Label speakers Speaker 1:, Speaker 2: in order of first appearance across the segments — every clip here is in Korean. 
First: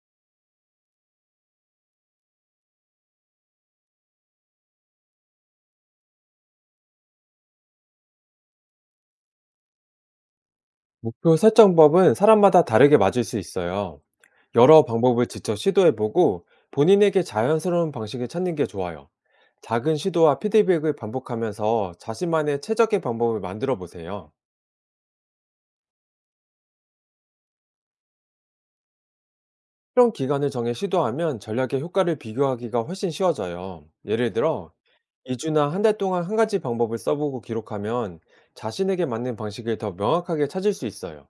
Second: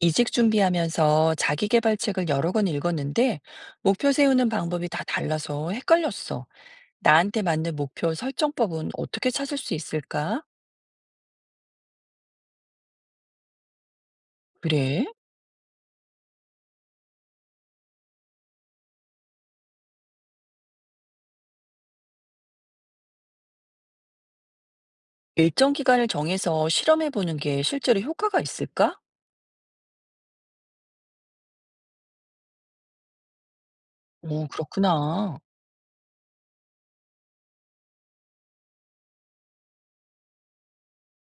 Speaker 1: 이직 준비하면서 자기계발책을 여러 권 읽었는데 목표 세우는 방법이 다 달라서 헷갈렸어. 나한테 맞는 목표 설정법은 어떻게 찾을 수 있을까?
Speaker 2: 목표 설정법은 사람마다 다르게 맞을 수 있어요. 여러
Speaker 1: 그래?
Speaker 2: 방법을 직접 시도해보고 본인에게 자연스러운 방식을 찾는 게 좋아요. 작은 시도와 피드백을 반복하면서 자신만의 최적의 방법을 만들어 보세요.
Speaker 1: 일정 기간을 정해서 실험해 보는 게 실제로 효과가 있을까?
Speaker 2: 필런 기간을 정해 시도하면 전략의 효과를 비교하기가 훨씬 쉬워져요. 예를
Speaker 1: 오,
Speaker 2: 들어,
Speaker 1: 그렇구나.
Speaker 2: 2주나 한 달 동안 한 가지 방법을 써보고 기록하면 자신에게 맞는 방식을 더 명확하게 찾을 수 있어요.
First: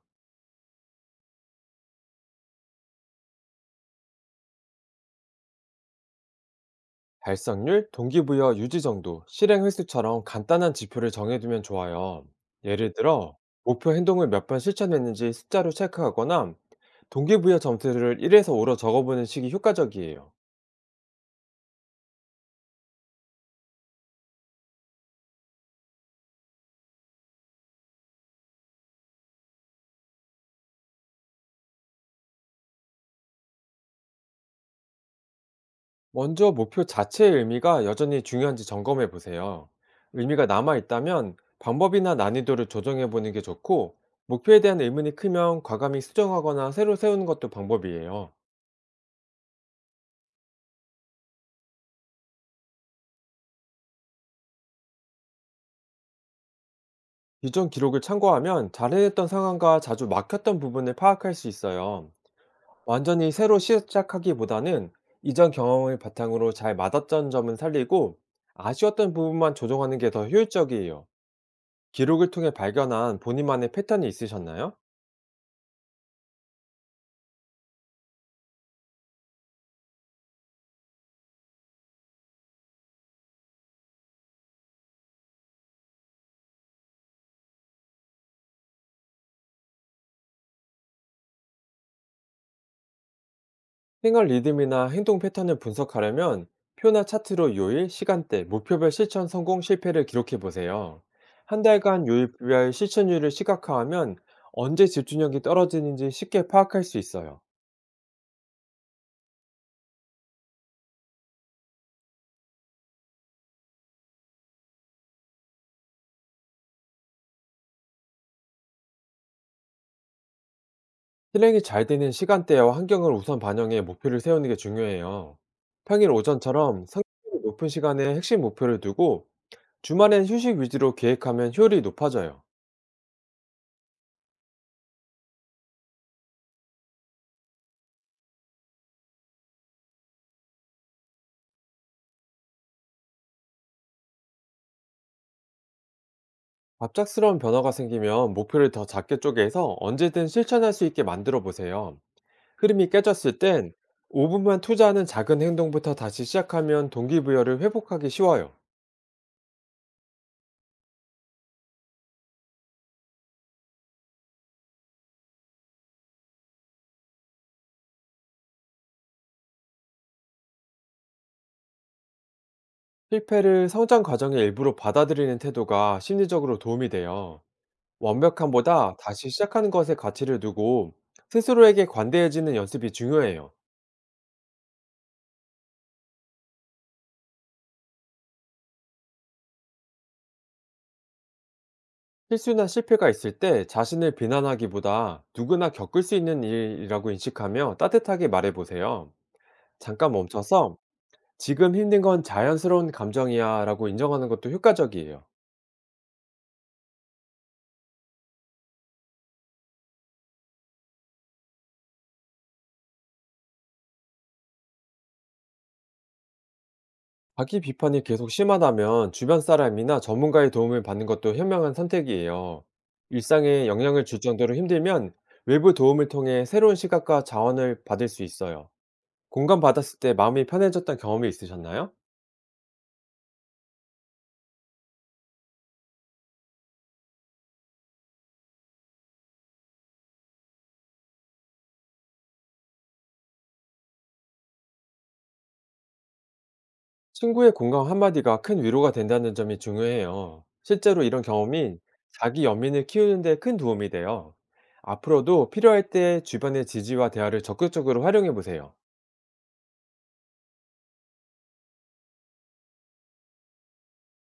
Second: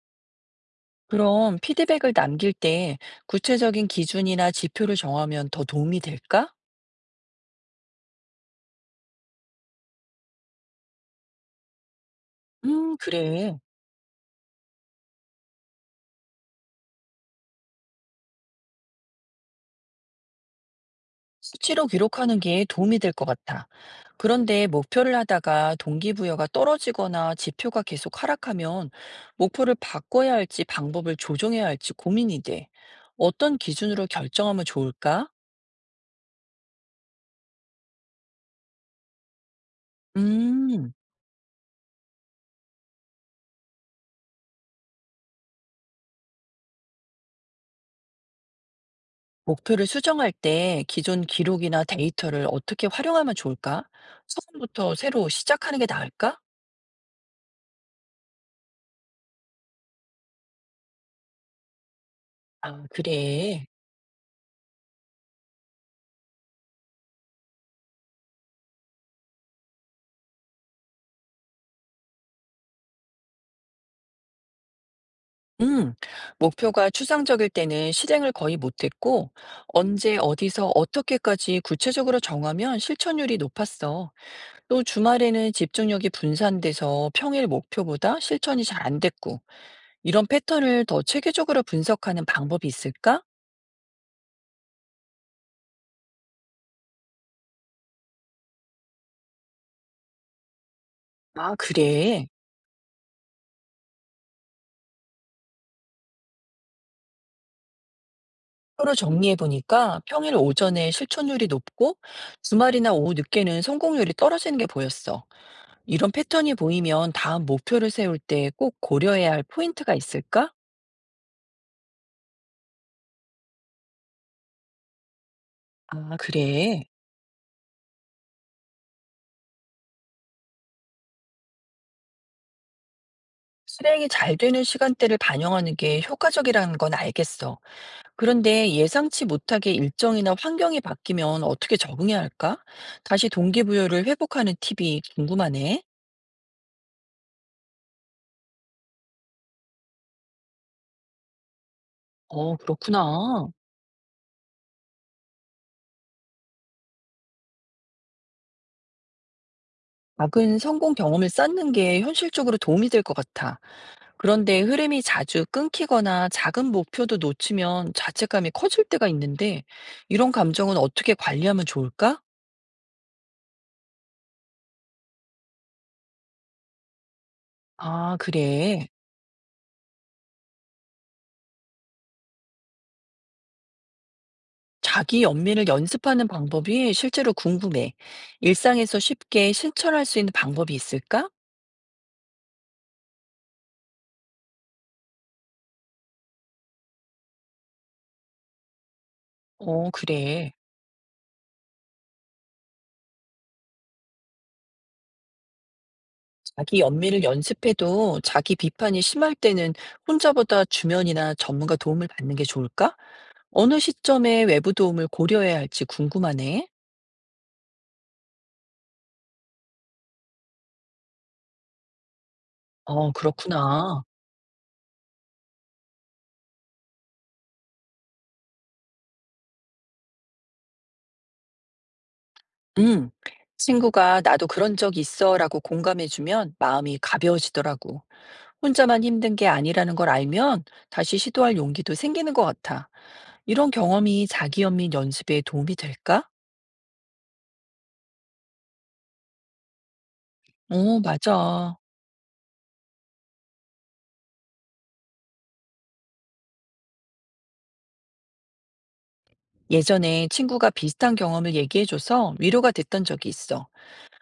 Speaker 1: 그럼 피드백을 남길 때 구체적인 기준이나 지표를 정하면 더 도움이 될까?
Speaker 2: 달성률, 동기부여 유지 정도, 실행 횟수처럼 간단한 지표를 정해두면 좋아요. 예를 들어,
Speaker 1: 그래.
Speaker 2: 목표 행동을 몇 번 실천했는지 숫자로 체크하거나, 동기부여 점수를 1에서 5로 적어보는 식이 효과적이에요.
Speaker 1: 수치로 기록하는 게 도움이 될 것 같아. 그런데 목표를 하다가 동기부여가 떨어지거나 지표가 계속 하락하면 목표를 바꿔야 할지 방법을 조정해야 할지 고민이 돼. 어떤 기준으로 결정하면 좋을까?
Speaker 2: 먼저 목표 자체의 의미가 여전히 중요한지 점검해 보세요. 의미가
Speaker 1: 음,
Speaker 2: 남아있다면 방법이나 난이도를 조정해 보는 게 좋고, 목표에 대한 의문이 크면 과감히 수정하거나 새로 세우는 것도 방법이에요.
Speaker 1: 목표를 수정할 때 기존 기록이나 데이터를 어떻게 활용하면 좋을까? 처음부터 새로 시작하는 게 나을까?
Speaker 2: 이전 기록을 참고하면 잘해냈던 상황과 자주 막혔던 부분을 파악할 수 있어요.
Speaker 1: 아,
Speaker 2: 완전히 새로
Speaker 1: 그래.
Speaker 2: 시작하기보다는 이전 경험을 바탕으로 잘 맞았던 점은 살리고 아쉬웠던 부분만 조정하는 게 더 효율적이에요. 기록을 통해 발견한 본인만의 패턴이 있으셨나요?
Speaker 1: 음, 목표가 추상적일 때는 실행을 거의 못했고, 언제, 어디서, 어떻게까지 구체적으로 정하면 실천율이 높았어. 또 주말에는 집중력이 분산돼서 평일 목표보다 실천이 잘 안 됐고, 이런 패턴을 더 체계적으로 분석하는 방법이 있을까?
Speaker 2: 생활 리듬이나 행동 패턴을 분석하려면 표나 차트로 요일, 시간대, 목표별 실천 성공 실패를 기록해 보세요.
Speaker 1: 아,
Speaker 2: 한 달간
Speaker 1: 그래.
Speaker 2: 요일별 실천율을 시각화하면 언제 집중력이 떨어지는지 쉽게 파악할 수 있어요.
Speaker 1: 표로 정리해보니까 평일 오전에 실천율이 높고, 주말이나 오후 늦게는 성공률이 떨어지는 게 보였어. 이런 패턴이 보이면 다음 목표를 세울 때 꼭 고려해야 할 포인트가 있을까?
Speaker 2: 실행이 잘 되는 시간대와 환경을 우선 반영해 목표를 세우는 게 중요해요. 평일
Speaker 1: 아, 그래.
Speaker 2: 오전처럼 성격이 높은 시간에 핵심 목표를 두고 주말엔 휴식 위주로 계획하면 효율이 높아져요.
Speaker 1: 실행이 잘 되는 시간대를 반영하는 게 효과적이라는 건 알겠어. 그런데 예상치 못하게 일정이나 환경이 바뀌면 어떻게 적응해야 할까? 다시 동기부여를 회복하는 팁이 궁금하네.
Speaker 2: 갑작스러운 변화가 생기면 목표를 더 작게 쪼개서 언제든 실천할 수 있게 만들어 보세요.
Speaker 1: 어,
Speaker 2: 흐름이 깨졌을
Speaker 1: 그렇구나.
Speaker 2: 땐 5분만 투자하는 작은 행동부터 다시 시작하면 동기부여를 회복하기 쉬워요.
Speaker 1: 작은 성공 경험을 쌓는 게 현실적으로 도움이 될 것 같아. 그런데 흐름이 자주 끊기거나 작은 목표도 놓치면 자책감이 커질 때가 있는데, 이런 감정은 어떻게 관리하면 좋을까?
Speaker 2: 실패를 성장 과정의 일부로 받아들이는 태도가 심리적으로 도움이 돼요.
Speaker 1: 아, 그래.
Speaker 2: 완벽함보다 다시 시작하는 것에 가치를 두고 스스로에게 관대해지는 연습이 중요해요.
Speaker 1: 자기 연민을 연습하는 방법이 실제로 궁금해. 일상에서 쉽게 실천할 수 있는 방법이 있을까?
Speaker 2: 실수나 실패가 있을 때 자신을 비난하기보다 누구나 겪을 수 있는 일이라고 인식하며 따뜻하게 말해보세요.
Speaker 1: 어,
Speaker 2: 잠깐
Speaker 1: 그래.
Speaker 2: 멈춰서 지금 힘든 건 자연스러운 감정이야 라고 인정하는 것도 효과적이에요.
Speaker 1: 자기 연민을 연습해도 자기 비판이 심할 때는 혼자보다 주변이나 전문가 도움을 받는 게 좋을까? 어느 시점에 외부 도움을 고려해야 할지 궁금하네.
Speaker 2: 자기 비판이 계속 심하다면 주변 사람이나 전문가의 도움을 받는 것도 현명한 선택이에요.
Speaker 1: 어,
Speaker 2: 일상에
Speaker 1: 그렇구나.
Speaker 2: 영향을 줄 정도로 힘들면 외부 도움을 통해 새로운 시각과 자원을 받을 수 있어요. 공감받았을 때 마음이 편해졌던 경험이 있으셨나요?
Speaker 1: 음. 친구가 나도 그런 적 있어 라고 공감해주면 마음이 가벼워지더라고. 혼자만 힘든 게 아니라는 걸 알면 다시 시도할 용기도 생기는 것 같아. 이런 경험이 자기연 민 연습에 도움이 될까?
Speaker 2: 친구의 공감 한마디가 큰 위로가 된다는 점이 중요해요.
Speaker 1: 어,
Speaker 2: 실제로 이런
Speaker 1: 맞아.
Speaker 2: 경험이 자기 연민을 키우는 데 큰 도움이 돼요. 앞으로도 필요할 때 주변의 지지와 대화를 적극적으로 활용해 보세요.
Speaker 1: 예전에 친구가 비슷한 경험을 얘기해줘서 위로가 됐던 적이 있어.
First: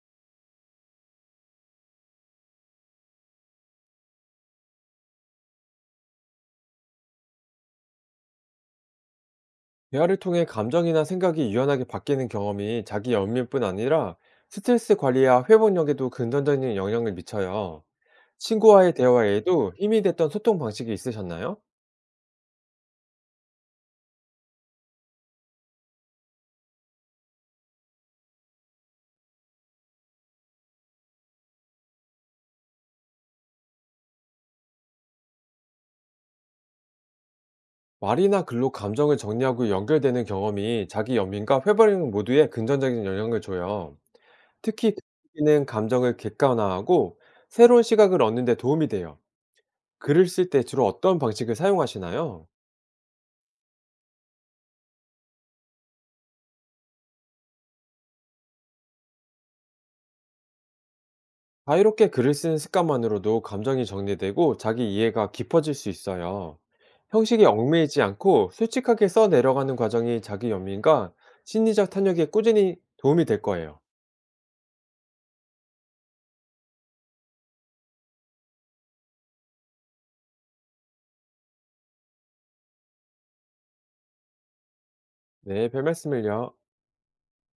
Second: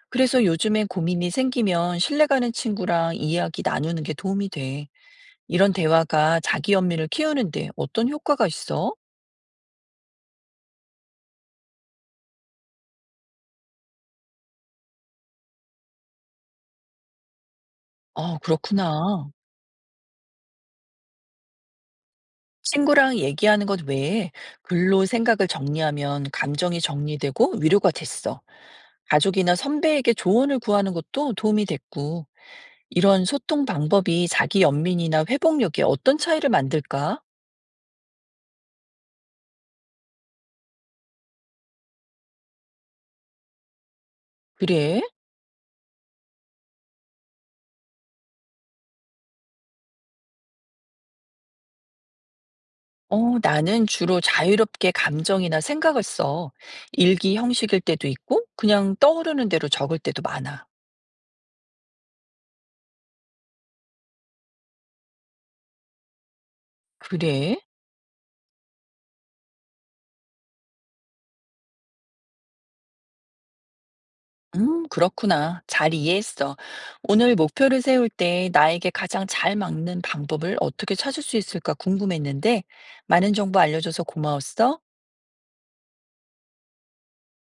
Speaker 1: 그래서 요즘에 고민이 생기면 신뢰가는 친구랑 이야기 나누는 게 도움이 돼. 이런 대화가 자기 연민을 키우는데 어떤 효과가 있어?
Speaker 2: 대화를 통해 감정이나 생각이 유연하게 바뀌는 경험이 자기 연민뿐 아니라 스트레스 관리와 회복력에도 긍정적인 영향을 미쳐요.
Speaker 1: 아,
Speaker 2: 친구와의
Speaker 1: 그렇구나.
Speaker 2: 대화에도 힘이 됐던 소통 방식이 있으셨나요?
Speaker 1: 친구랑 얘기하는 것 외에 글로 생각을 정리하면 감정이 정리되고 위로가 됐어. 가족이나 선배에게 조언을 구하는 것도 도움이 됐고. 이런 소통 방법이 자기 연민이나 회복력에 어떤 차이를 만들까?
Speaker 2: 말이나 글로 감정을 정리하고 연결되는 경험이 자기 연민과 회버링 모두에 긍정적인 영향을 줘요. 특히
Speaker 1: 그래?
Speaker 2: 글쓰기는 감정을 객관화하고 새로운 시각을 얻는 데 도움이 돼요. 글을 쓸 때 주로 어떤 방식을 사용하시나요?
Speaker 1: 어, 나는 주로 자유롭게 감정이나 생각을 써. 일기 형식일 때도 있고, 그냥 떠오르는 대로 적을 때도 많아.
Speaker 2: 자유롭게 글을 쓰는 습관만으로도 감정이 정리되고 자기 이해가 깊어질 수 있어요. 형식에
Speaker 1: 그래?
Speaker 2: 얽매이지 않고 솔직하게 써 내려가는 과정이 자기 연민과 심리적 탄력에 꾸준히 도움이 될 거예요.
Speaker 1: 그렇구나. 잘 이해했어. 오늘 목표를 세울 때 나에게 가장 잘 맞는 방법을 어떻게 찾을 수 있을까 궁금했는데, 많은 정보 알려줘서 고마웠어.
Speaker 2: 네, 별 말씀을요.